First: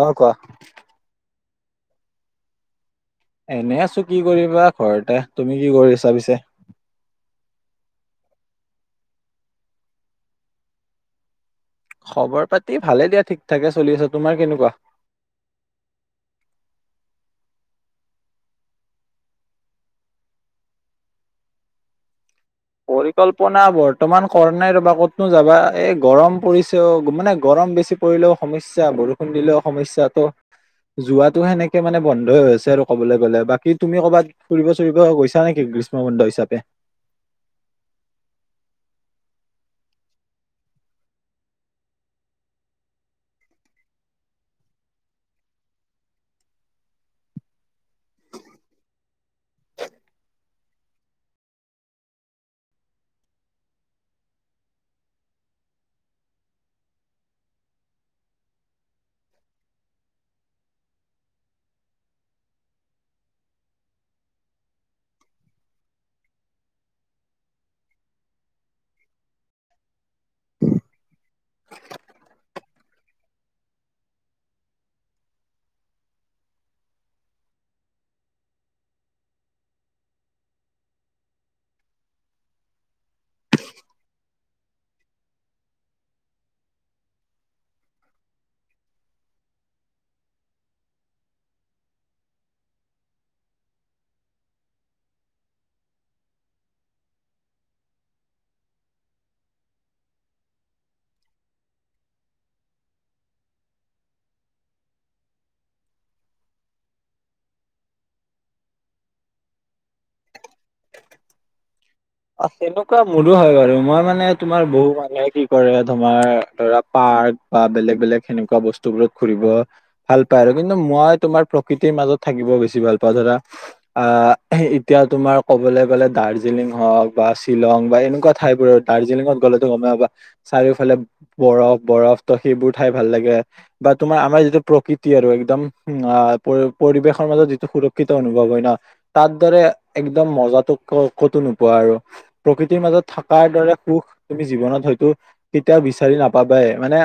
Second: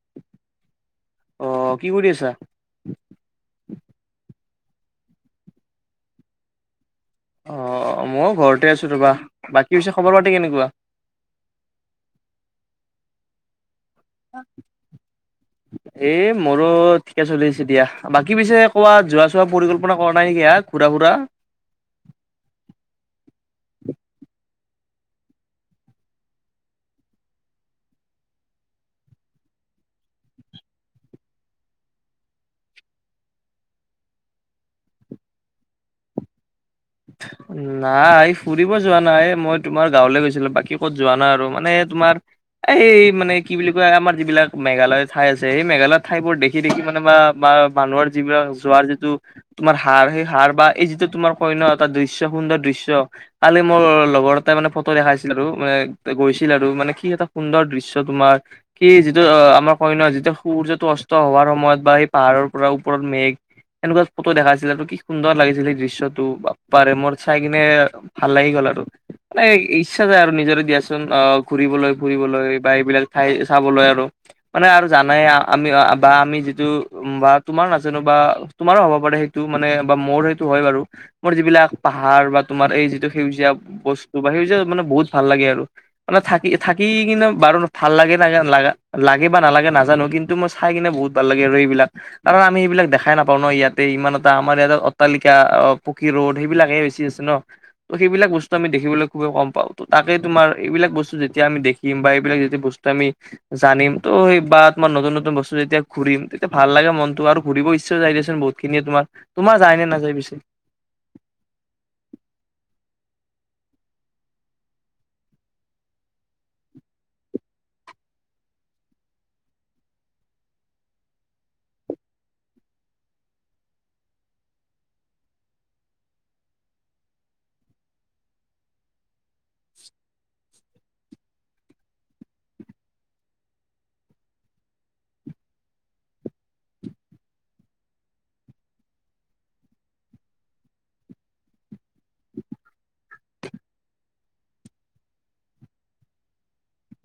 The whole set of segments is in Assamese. অ' কোৱা। অ', কি কৰি আছা? এনে আছো কি কৰিবা ঘৰতে, তুমি কি কৰি চা পিছে? অ', মই ঘৰতে আছো ৰবা, বাকী হৈছে খবৰ পাতি কেনেকুৱা? খবৰ পাতি ভালে দিয়া ঠিক ঠাকে চলি আছে, তোমাৰ কেনেকুৱা? এ, মোৰো ঠিকে চলি আছে দিয়া। বাকী পিছে কোৱা যোৱা চোৱা পৰিকল্পনা কৰা নাই নেকি হা, ঘুৰা ফুৰা। পৰিকল্পনা বৰ্তমান কৰা নাই, ৰবা ক'তনো যাবা এই গৰম পৰিছে, মানে গৰম বেছি কৰিলেও সমস্যা বৰষুণ দিলেও সমস্যয়াতটো যোৱাতটো সেনেকে মানে বন্ধই আ হৈছে আৰু ক'বলৈ গ'লে, বাকী তুমি ক'ৰবাত ফুৰিব চুৰিব গৈছা নেকি, গ্ৰীষ্ম বন্ধ হিচাপে। নাই ফুৰিব যোৱা নাই, মই তোমাৰ গাঁৱলৈ গৈছিলো, বাকী ক'ত যোৱা নাই, আৰু মানে তোমাৰ এই মানে কি বুলি কয় আমাৰ যিবিলাক মেঘালয় ঠাই আছে, সেই মেঘালয়ৰ ঠাই বোৰ দেখি দেখি মানে বা আ মানুহৰ যিবিলাক যোৱাৰ যিটো, তোমাৰ সাৰ সেই সাৰ বা এই যিটো তোমাৰ কয় ন এটা দৃশ্য, সুন্দৰ দৃশ্য। কালি মোৰ লগৰ এটাই মানে ফটো দেখাইছিল আৰু মানে গৈছিল আৰু মানে কি এটা সুন্দৰ দৃশ্য তোমাৰ কি যিটো আমাৰ কয় ন যিটো সূৰ্যটো অস্ত হোৱাৰ সময়ত, বা সেই পাহাৰৰ পৰা ওপৰত মেঘ এনেকুৱা ফটো দেখাইছিলটো কি সুন্দৰ লাগিছিল, সেই দৃশ্যটো বা পাৰে মোৰ চাই কিনে ভাল লাগি গল আৰু। মানে ইচ্ছা যায়, আৰু নিজৰে দিয়াচোন অ', ঘুৰিবলৈ ফুৰিবলৈ বা এইবিলাক ঠাই চাবলৈ আৰু। মানে আৰু জানাই আমি বা আমি যিটো বা তোমাৰ নাজানো বা তোমাৰো হ'ব পাৰে সেইটো মানে বা মোৰ সেইটো হয় বাৰু। মোৰ যিবিলাক, পাহাৰ বা তোমাৰ এই যিটো সেউজীয়া বস্তু বা সেউজীয়া মানে বহুত ভাল লাগে আৰু। মানে থাকি থাকি কিন্ত বাৰু ভাল লাগে না লাগে বা নালাগে নাজানো, কিন্তু মই চাই কিনে বহুত ভাল লাগে আৰু এইবিলাক। কাৰণ আমি এইবিলাক দেখাই নাপাওঁ ন ইয়াতে ইমান এটা আমাৰ ইয়াত অট্টালিকা, অ' পকী ৰ'দ সেইবিলাকহে বেছি আছে ন, সেইবিলাক বস্তু আমি দেখিবলৈ খুবেই কম পাও। তাকেই তোমাৰ, এইবিলাক বস্তু যেতিয়া আমি দেখিম, বা এইবিলাক যেতিয়া বস্তু আমি জানিম টো, সেই বা নতুন, নতুন বস্তু যেতিয়া ঘুৰিম তেতিয়া ভাল লাগে মনতো, আৰু ঘুৰিব ইচ্ছাও যাই দিয়চোন বহুত। খিনিয়ে তোমাৰ, তোমাৰ যায় নে নাযায় পিছে? অ, তেনেকুৱা মোৰো হয় বাৰু, মই মানে তোমাৰ বহু মানুহে কি কৰে তোমাৰ ধৰা, পাৰ্ক বা বেলেগ বেলেগ সেনেকুৱা বস্তু বোৰত ফুৰিব। ভাল পায় আৰু কিন্তু মই তোমাৰ প্ৰকৃতিৰ মাজত থাকিব বেছি ভাল পাওঁ, ধৰা আ, এতিয়া তোমাৰ ক'বলৈ গ'লে দাৰ্জিলিং হওঁক বা শ্বিলং, বা এনেকুৱা ঠাই বোৰ। দাৰ্জিলিঙত গ'লেতো গম পাবা চাৰিওফালে বৰফ, বৰফ ত' সেইবোৰ ঠাই ভাল লাগে। বা তোমাৰ, আমাৰ যিটো প্ৰকৃতি আৰু একদম পৰিৱেশৰ মাজত যিটো সুৰক্ষিত অনুভৱ হয় ন। তাৰ দৰে একদম মজাটো ক, ক'তো নোপোৱা আৰু। প্ৰকৃতিৰ মাজত থকাৰ দৰে সুখ, তুমি জীৱনত হয়তো কেতিয়াও বিচাৰি নাপাবাই মানে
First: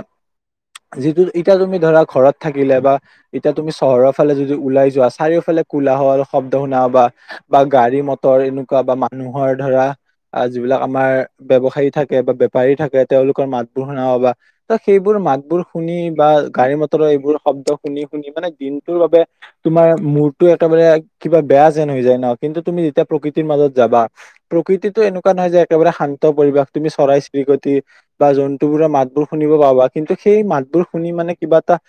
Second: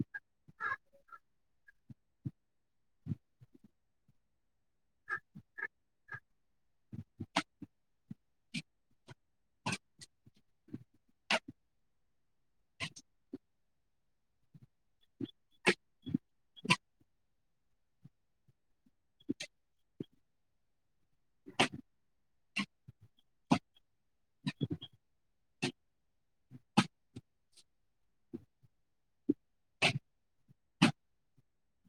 যিটো, এতিয়া তুমি ধৰা ঘৰত থাকিলে বা এতিয়া তুমি চহৰৰ ফালে যদি ওলাই যোৱা, চাৰিওফালে কোলাহল, শব্দ শুনা পাবা বা গাড়ী মটৰ এনেকুৱা বা মানুহৰ ধৰা আহ, যিবিলাক আমাৰ ব্যৱসায়ী থাকে বা বেপাৰী থাকে, তেওঁলোকৰ মাতবোৰ শুনা পাবা। ত, সেইবোৰ মাতবোৰ শুনি বা গাড়ী মটৰৰ এইবোৰ শব্দ শুনি শুনি, মানে দিনটোৰ বাবে তোমাৰ মূৰটো একেবাৰে কিবা বেয়া যেন হৈ যায় ন'! কিন্তু তুমি যেতিয়া প্ৰকৃতিৰ মাজত যাবা প্ৰকৃতিটো এনেকুৱা নহয় যে, একেবাৰে শান্ত পৰিৱেশ। তুমি চৰাই চিৰিকতি বা জন্তুবোৰৰ মাতবোৰ শুনিব পাবা, কিন্তু সেই মাতবোৰ শুনি মানে কিবা এটা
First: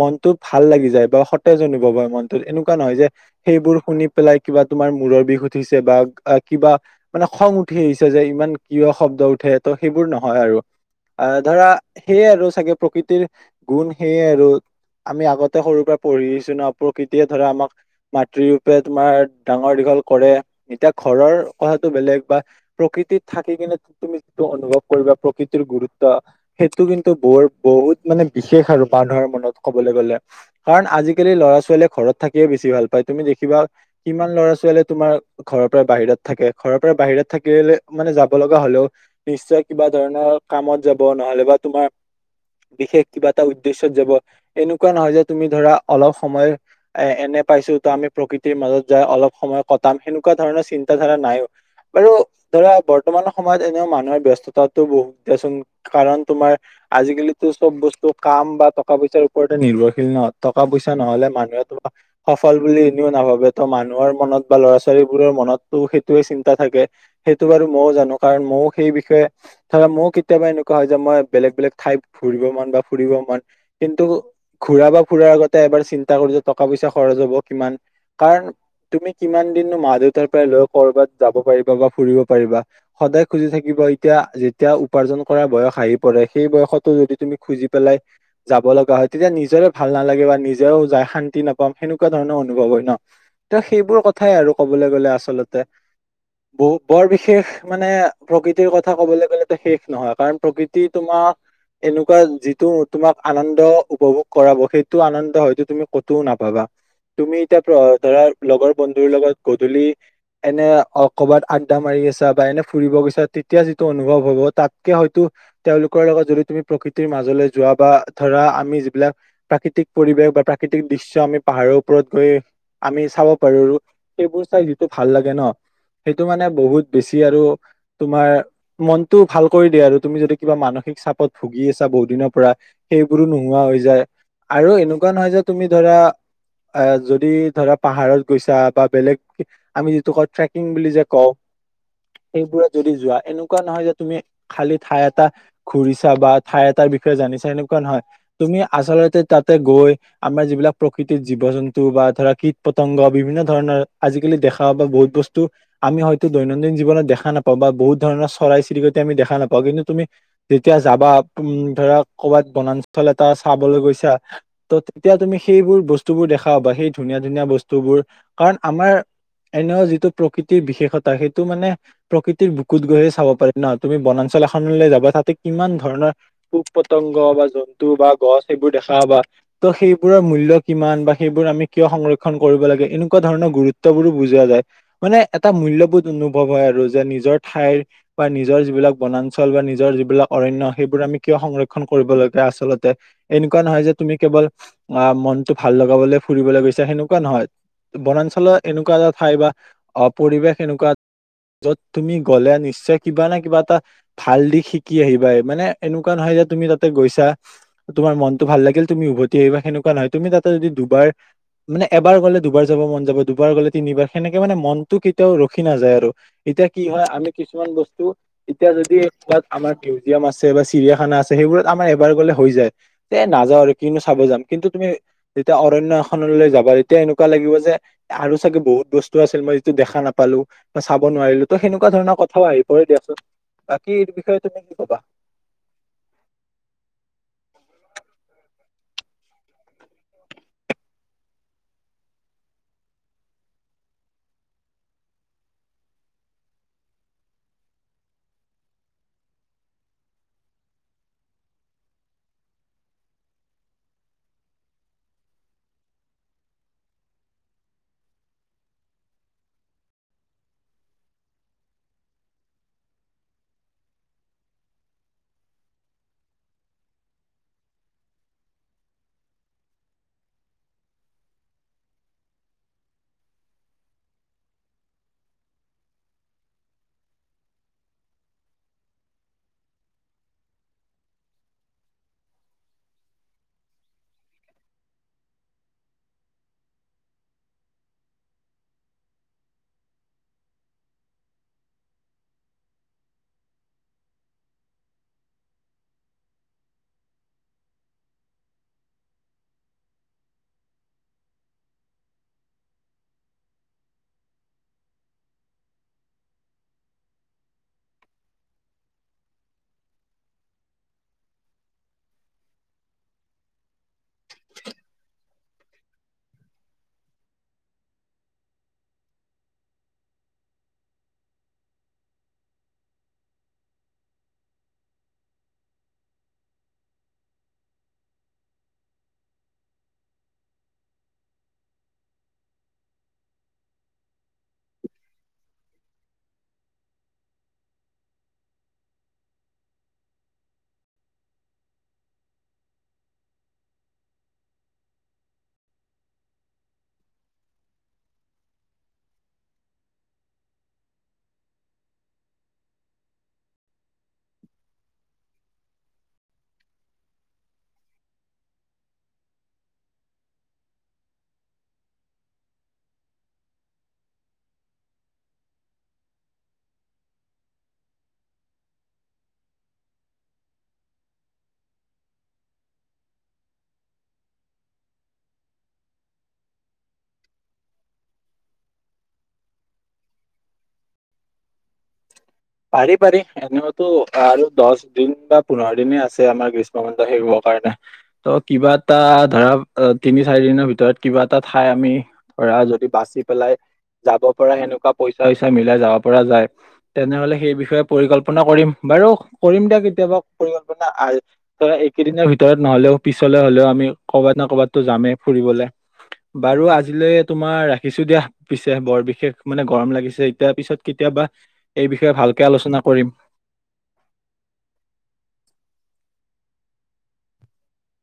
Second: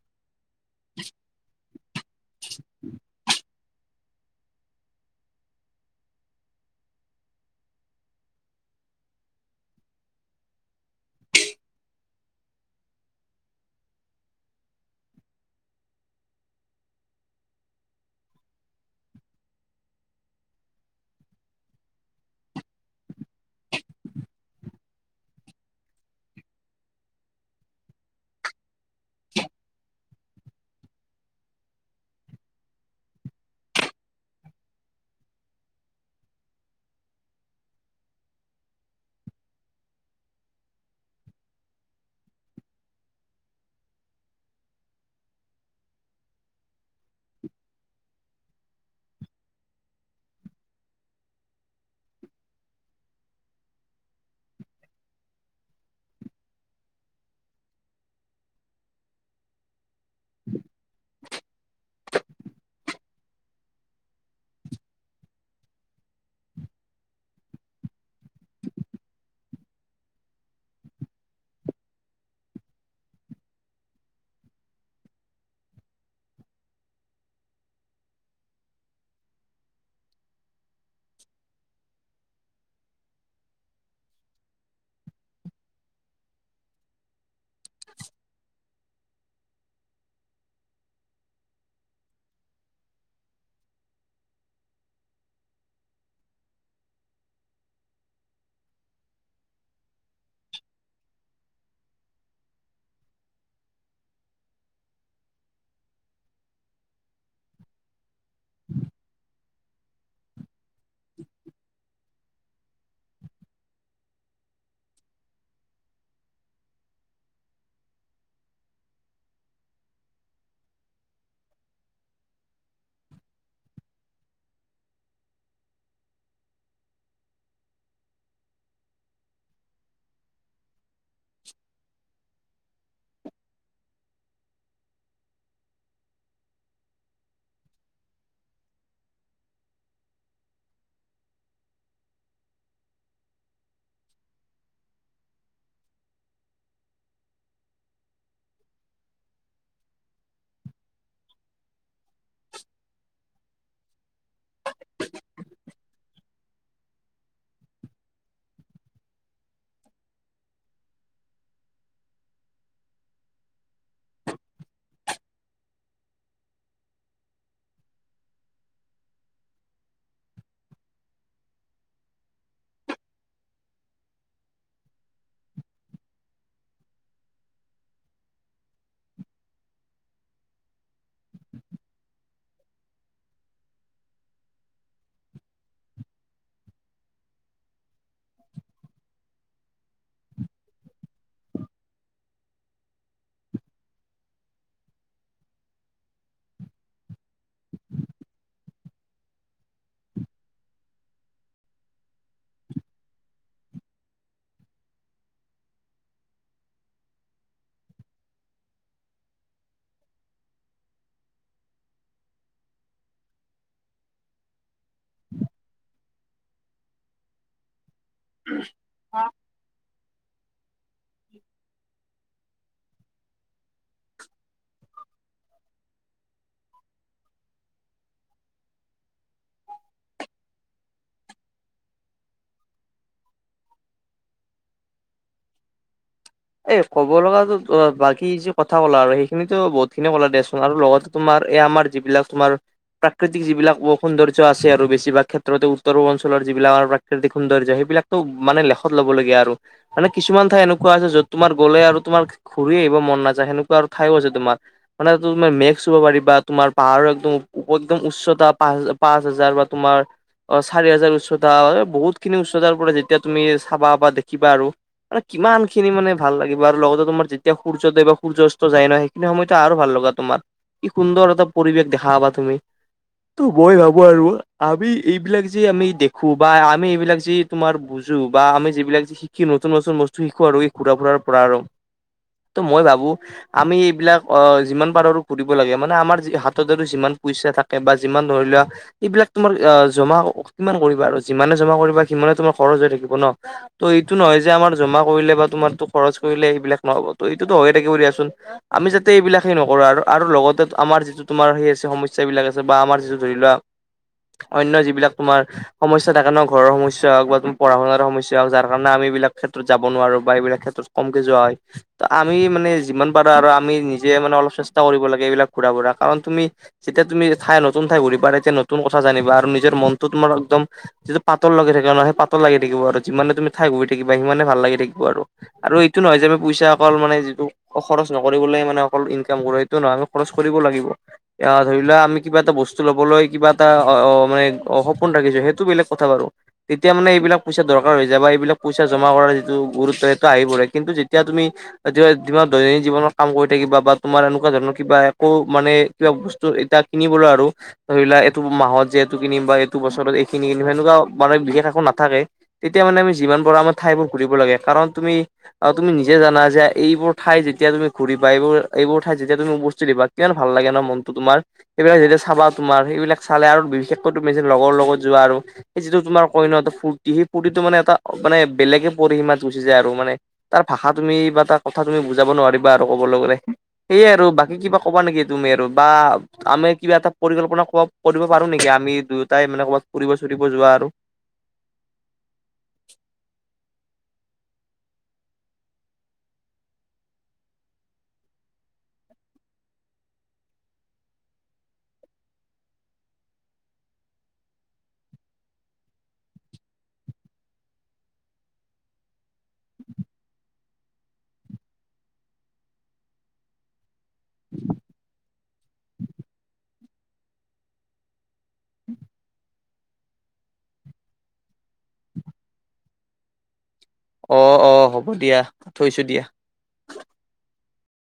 মনটো ভাল লাগি যায় বা সতেজ অনুভৱ হয় মনটোত। এনেকুৱা নহয় যে সেইবোৰ শুনি পেলাই কিবা তোমাৰ মূৰৰ বিষ উঠিছে বা, কিবা মানে খং উঠি আহিছে, যে ইমান কিয় শব্দ উঠে ত, ' সেইবোৰ নহয় আৰু। আহ, ধৰা সেয়ে আৰু চাগে প্ৰকৃতিৰ গুণ সেয়ে আৰু। আমি আগতে সৰুৰ পৰা পঢ়ি আছো ন', প্ৰকৃতিয়ে ধৰা আমাক মাতৃ ৰূপে তোমাৰ ডাঙৰ দীঘল কৰে। এতিয়া ঘৰৰ কথা বেলেগ বা প্ৰকৃতিত থাকি কিনে তুমি যিটো অনুভৱ কৰিবা প্ৰকৃতিৰ গুৰুত্ব সেইটো কিন্তু বৰ বহুত মানে বিশেষ আৰু মানুহৰ মনত ক'বলৈ গ'লে। কাৰণ আজিকালি ল'ৰা ছোৱালীয়ে ঘৰত থাকিয়ে বেছি ভাল পায়। তুমি দেখিবা কিমান ল'ৰা ছোৱালী তোমাৰ ঘৰৰ পৰা বাহিৰত থাকে। ঘৰৰ পৰা বাহিৰত থাকিলে, মানে যাব লগা হলেও নিশ্চয় কিবা ধৰণৰ কামত যাব নহ'লে বা তোমাৰ বিশেষ কিবা এটা উদ্দেশ্যত যাব, এনেকুৱা নহয় যে, তুমি ধৰা অলপ সময় এ, এনে পাইছো ত' আমি প্ৰকৃতিৰ মাজত যাই অলপ সময় কটাম। সেনেকুৱা ধৰণৰ চিন্তাধাৰা নাইও। বাৰু ধৰা, বৰ্তমান সময়ত এনেও মানুহৰ ব্যস্ততাটোও বহুত দিয়াচোন। কাৰণ, তোমাৰ আজিকালিতো চব বস্তু কাম বা টকা পইচাৰ ওপৰতে নিৰ্ভৰশীল নহ। টকা পইচা নহ'লে মানুহে তোমাক সফল বুলি এনেও নাভাবে। ত' মানুহৰ মনত বা ল'ৰা ছোৱালীবোৰৰ মনতটো টোৱে চিন্তা থাকে। সেইটো বাৰু মইও জানো কাৰণ, মইও সেই বিষয়ে ধৰা মোৰো কেতিয়াবা এনেকুৱা হয় যে, মই বেলেগ বেলেগ ঠাইত ঘূৰিব মন বা ফুৰিব মন। কিন্তু ঘূৰা বা ফুৰাৰ আগতে এবাৰ চিন্তা কৰোঁ যে, টকা পইচা খৰচ হ'ব কিমান! কাৰণ তুমি কিমান দিননো মা দেউতাৰ পৰা লৈ কৰ'বাত যাব পাৰিবা বা ফুৰিব পাৰিবা! সদায় খুজি থাকিব, এতিয়া যেতিয়া উপাৰ্জন কৰাৰ বয়স আহি পৰে, সেই বয়সতো যদি তুমি খুজি পেলাই যাব লগা হয় তেতিয়া নিজৰেও ভাল নালাগে বা নিজেও যাই শান্তি নাপাম - সেনেকুৱা ধৰণৰ অনুভৱ হয় ন? ত' সেইবোৰ কথাই আৰু ক'বলৈ গ'লে আচলতে। বহু, বৰ বিশেষ মানে প্ৰকৃতিৰ কথা ক'বলৈ গ'লেটো শেষ নহয়। কাৰণ, প্ৰকৃতি তোমাক এনেকুৱা যিটো তোমাক আনন্দ উপভোগ কৰাব সেইটো আনন্দ হয়তো তুমি ক'তো নাপাবা। তুমি এতিয়া ধৰা, লগৰ বন্ধুৰ লগত গধূলি এনে অ কবাত আড্ডা মাৰি আছা বা এনে ফুৰিব গৈছা, তেতিয়া যিটো অনুভৱ হ'ব তাতকে হয়তো তেওঁলোকৰ লগত যদি তুমি প্ৰকৃতিৰ মাজলৈ যোৱা বা ধৰা, আমি যিবিলাক প্ৰাকৃতিক পৰিৱেশ বা প্ৰাকৃতিক দৃশ্য আমি পাহাৰৰ ওপৰত গৈ আমি চাব পাৰোঁ ৰো, সেইবোৰ চাই যিটো ভাল লাগে ন, সেইটো মানে বহুত বেছি আৰু তোমাৰ মনটো ভাল কৰি দিয়ে আৰু তুমি যদি কিবা মানসিক চাপত ভুগি আছা বহুদিনৰ পৰা সেইবোৰো নোহোৱা হৈ যায় আৰু এনেকুৱা নহয় যে তুমি ধৰা এ, যদি ধৰা পাহাৰত গৈছা বা বেলেগ আমি ত' ট্ৰেকিং বুলি যে কওঁ! সেইবোৰত যদি যোৱা, এনেকুৱা নহয় যে তুমি খালি ঠাই এটা ঘূৰিছা বা ঠাই এটাৰ বিষয়ে জানিছা এেনেকুৱা নহয়, তুমি আচলতে তাতে গৈ আমাৰ যিবিলাক প্ৰকৃতিৰ জীৱ জন্তু বা ধৰা কীট পতংগ বিভিন্ন ধৰণৰ আজিকালি দেখা বহুত বস্তু আমি হয়তো দৈনন্দিন জীৱনত দেখ নাপাওঁ বা বহুত ধৰণৰ চৰাই চৰিকটি আমি দেখা নাপাওঁ, কিন্তু তুমি যেতিয়া যাবা উম, ধৰা ক'বাত বনাঞ্চল এটা চাবলৈ গৈছা। ত' তেতিয়া তুমি সেইবোৰ বস্তুবোৰ দেখা পাবা, সেই ধুনীয়া, ধুনীয়া বস্তুবোৰ কাৰণ আমাৰ এনেও যিটো প্ৰকৃতিৰ বিশেষতা সেইটো মানে প্ৰকৃতিৰ বুকুত গৈয়ে চাব পাৰি ন, তুমি বনাঞ্চল এখনলৈ যাবা তাতে কিমান ধৰণৰ পোক পতংগ বা জন্তু বা গছ এইবোৰ দেখা পাবা। ত' সেইবোৰৰ মূল্য কিমান বা সেইবোৰ আমি কিয় সংৰক্ষণ কৰিব লাগে, এনেকুৱা ধৰণৰ গুৰুত্ববোৰো বুজোৱা যায়। মানে এটা মূল্যবোধ অনুভৱ হয়, আৰু যে নিজৰ ঠাইৰ বা নিজৰ যিবিলাক বনাঞ্চল বা নিজৰ যিবিলাক অৰণ্য সেইবোৰ আমি কিয় সংৰক্ষণ কৰিব লাগে আচলতে! এনেকুৱা নহয় যে তুমি কেৱল অ', মনটো ভাল লগাবলৈ ফুৰিবলৈ গৈছা সেনেকুৱা নহয়। বনাঞ্চলৰ এনেকুৱা এটা ঠাই বা অহ, পৰিৱেশ এনেকুৱা য'ত তুমি গ'লে নিশ্চয় কিবা নাই কিবা এটা ভাল দিশ শিকি আহিবায়ে। মানে এনেকুৱা নহয় যে তুমি তাতে গৈছা তোমাৰ মনতটো ভাল লাগিল তুমি উভতি আহিবা সেনেকুৱা নহয়, তুমি তাতে যদি দুবাৰ মানে এবাৰ গ'লে দুবাৰ যাব মন যাব। দুবাৰ গ'লে তিনিবাৰ, সেনেকে মানে মনতো কেতিয়াও ৰখি নাযায় আৰু এতিয়া কি হয়, আমি কিছুমান বস্তু এতিয়া যদি ক'ৰবাত আমাৰ মিউজিয়াম আছে বা চিৰিয়াখানা আছে সেইবোৰত আমাৰ এবাৰ গ'লে হৈ যায়। এ, নাযাওঁ আৰু কিনো চাব যাম কিন্তু তুমি তেতিয়া অৰণ্য এখনলৈ যাবা তেতিয়া এনেকুৱা লাগিব যে আৰু চাগে, বহুত বস্তু আছিল মই যিটো দেখা নাপালোঁ। চাব নোৱাৰিলোঁ ত' সেনেকুৱা ধৰণৰ কথাও আহি পৰে দিয়াচোন, বাকী এই বিষয়ে তুমি কি ক'বা? এ, ক'ব লগাতো বাকী যি কথা ক'লা আৰু সেইখিনিটো বহুতখিনিয়ে ক'লা দেচোন আৰু লগত তোমাৰ এই আমাৰ যিবিলাক তোমাৰ প্ৰাকৃতিক যিবিলাক সৌন্দৰ্য আছে আৰু বেছিভাগ ক্ষেত্ৰতে উত্তৰ পূৰ্বঞ্চলৰ যিবিলাকৰ প্ৰাকৃতিক সৌন্দৰ্য সেইবিলাকটো মানে লেখত ল'বলগীয়া আৰু মানে কিছুমান ঠাই এনেকুৱা আছে য'ত তোমাৰ গ'লে আৰু তোমাৰ ঘূৰি আহিব মন নাযায়, সেনেকুৱা আৰু ঠাইও আছে তোমাৰ। মানে তুমি [unintelligible] পাৰিবা, তোমাৰ পাহাৰৰ একদম, একদম উচ্চতা পাচ-পাঁচ হাজাৰ বা তোমাৰ অ', চাৰি হাজাৰ উচ্চতা ঐ, বহুতখিনি উচ্চতাৰ পৰা যেতিয়া তুমি চাবা বা দেখিবা আৰু আৰে কিমানখিনি মানে ভাল লাগিব আৰু লগতে তোমাৰ যেতিয়া সূৰ্য উদয় বা সূৰ্য্য অস্ত যায় ন, সেইখিনি সময়তো আৰু ভাল লগা তোমাৰ। কি সুন্দৰ এটা পৰিৱেশ দেখা পাবা তুমি। তো মই ভাবো আৰু আমি এইবিলাক যি আমি দেখো বা আমি এইবিলাক যি তোমাৰ বুজো বা আমি যিবিলাক [unintelligible] শিকি নতুন, নতুন বস্তু শিকো আৰু এই ঘুৰা ফুৰাৰ পৰা আৰু ত' মই ভাবো আমি এইবিলাক অ', যিমান পাৰোঁ ঘুৰিব লাগে মানে আমাৰ হাতত আৰু যিমান পইচা থাকে বা যিমান ধৰি লোৱা এইবিলাক তোমাৰ জমা কিমান কৰিবা আৰু যিমানে জমা কৰিবা সিমানে তোমাৰ খৰচ হৈ থাকিব ন! ত' এইটো নহয় যে আমাৰ জমা কৰিলে বা তোমাৰতো খৰচ কৰিলে এইবিলাক নহ'ব, ত 'এইটোতো হৈয়ে থাকিব দিয়াচোন।। আমি যাতে এইবিলা সেই নকৰো আৰু, আৰু লগতে আমাৰ য তোমাৰ সেই আছে সমস্্যাাবলাক আছে বা, আমাৰ যিটো ধৰি লোৱা, অন্য যিবিলাক তোমাৰ সমস্যা থাকে ন, ঘৰৰ সমস্যা হওক বা তোমাৰ পঢ়া শুনাৰ সমস্যা হওক, যাৰ কাৰণে আমি বিলাক ক্ষেত্ৰত যাব নোৱাৰো। বিলাক ক্ষেত্ৰত কমকে যোৱা হয়, ত আমি মানে যিমান পাৰো আৰু আমি নি যিয়ে মানে অলপ চেষ্টা কৰিব লাগে, এইবিলাক ঘূৰা ফুৰা কাৰণ তুমি যেতিয়া তুমি ঠাই নতুন ঠাই ঘূৰিবা, তেতিয়া নতুন কথা জানিবা আৰু নিজৰ মনতো তোমাৰ একদম যিটো পাতল লাগি থাকে ন, সেই পাতল লাগি থাকিব আৰু যিমানে তুমি ঠাই গৈ থাকা, সিমানে ভাল লাগি থাকিব। আৰু, আৰু এইটো নহয় যে আমি পইচা অকল মানে যিটো খৰচ নকৰিবলে মানে অকল ইনকাম কৰো, সেইটো নহয় আমি খৰচ কৰিব লাগিব। এ ধৰি লোৱা, আমি কিবা এটা বস্তু লবলৈ কিবা এটা অ' মানে সপোন ৰাখিছো, সেইটো বেলেগ কথা বাৰু। তেতিয়া মানে এইবিলাক পইচা দৰকাৰ হৈ যায়, বা এইবিলাক পইচা জমা কৰাৰ যিটো গুৰুত্ব সেটো আহি পৰে, কিন্তু যেতিয়া তুমি মান দৈনন্দিন জীৱনত কাম কৰি থাকিবা বা তোমাৰ এনেকুৱা ধৰণৰ কিবা একো মানে কিবা বস্তু এতিয়া কিনিবলৈ আৰু। ধৰি লোৱা এইটো মাহত যে এইটো কিনিম বা এইটো বছৰত এইখিনি কিনিম, সেনেকুৱা মানে বিশেষ একো নাথাকে। এতিয়া মানে আমি যিমান পাৰো, আমাৰ ঠাইবোৰ ঘূৰিব লাগে, কাৰণ তুমি আৰু তুমি নিজে জানা যে এইবোৰ ঠাই যেতিয়া তুমি ঘূৰিবা এইবোৰ, এইবোৰ ঠাইত যেতিয়া তুমি বস্তু দিবা কিমান ভাল লাগে ন মনটো তোমাৰ। এইবিলাক যেতিয়া চাবা তোমাৰ সেইবিলাক চালে আৰু বিশেষকৈ তুমি লগৰ লগত যোৱা আৰু। সেই যিটো তোমাৰ কইন এটা ফূৰ্তি, সেই ফূৰ্তিটো মানেটো বেলেগে পৰিসীমাত গুচি যায়, আৰু মানে তাৰ ভাষা তুমি বা তাৰ কথা তুমি বুজাব নোৱাৰিবা আৰু কবলৈ গ'লে। সেয়ে আৰু বাকী কিবা কবা নেকি তুমি আৰু বা আমি কিবা এটা পৰিকল্পনা কৰিব পাৰো, নেকি আমি দুয়োটাই মানে কৰবাত ফুৰিব ফুৰিব যোৱা আৰু। পাৰি পাৰি, এনেওতো আৰু দহ দিন বা পোন্ধৰ দিনে আছে, আমাৰ গ্ৰীষ্মৰ বন্ধ শেষ হবৰ কাৰণে। ত' কিবা এটা ধৰা, তিনি চাৰি দিনৰ ভিতৰত কিবা এটা ঠাই আমি ধৰা যদি বাচি পেলাই যাব পৰা সেনেকুৱা পইচা উইচা মিলাই যাব পৰা যায়, তেনেহলে সেই বিষয়ে পৰিকল্পনা কৰিম, বাৰু কৰিম দিয়া কেতিয়াবা পৰিকল্পনা ধ একেইদিনৰ ভিতৰত নহলেও পিছলে হলেও আমি কৰ'বাত ন কৰ'ৰবাতো যামেই ফুৰিবলে, বাৰু আজিলৈ তোমাৰ ৰাখিছো দিয়া। পিছে বৰ বিশেষ মানে গৰম লাগিছে, এতিয়া পিছত কেতিয়াবা এই বিষয়ে ভালকে আলোচনা কৰিম। অ' অ' হ'ব দিয়া, প থৈছো দিয়া।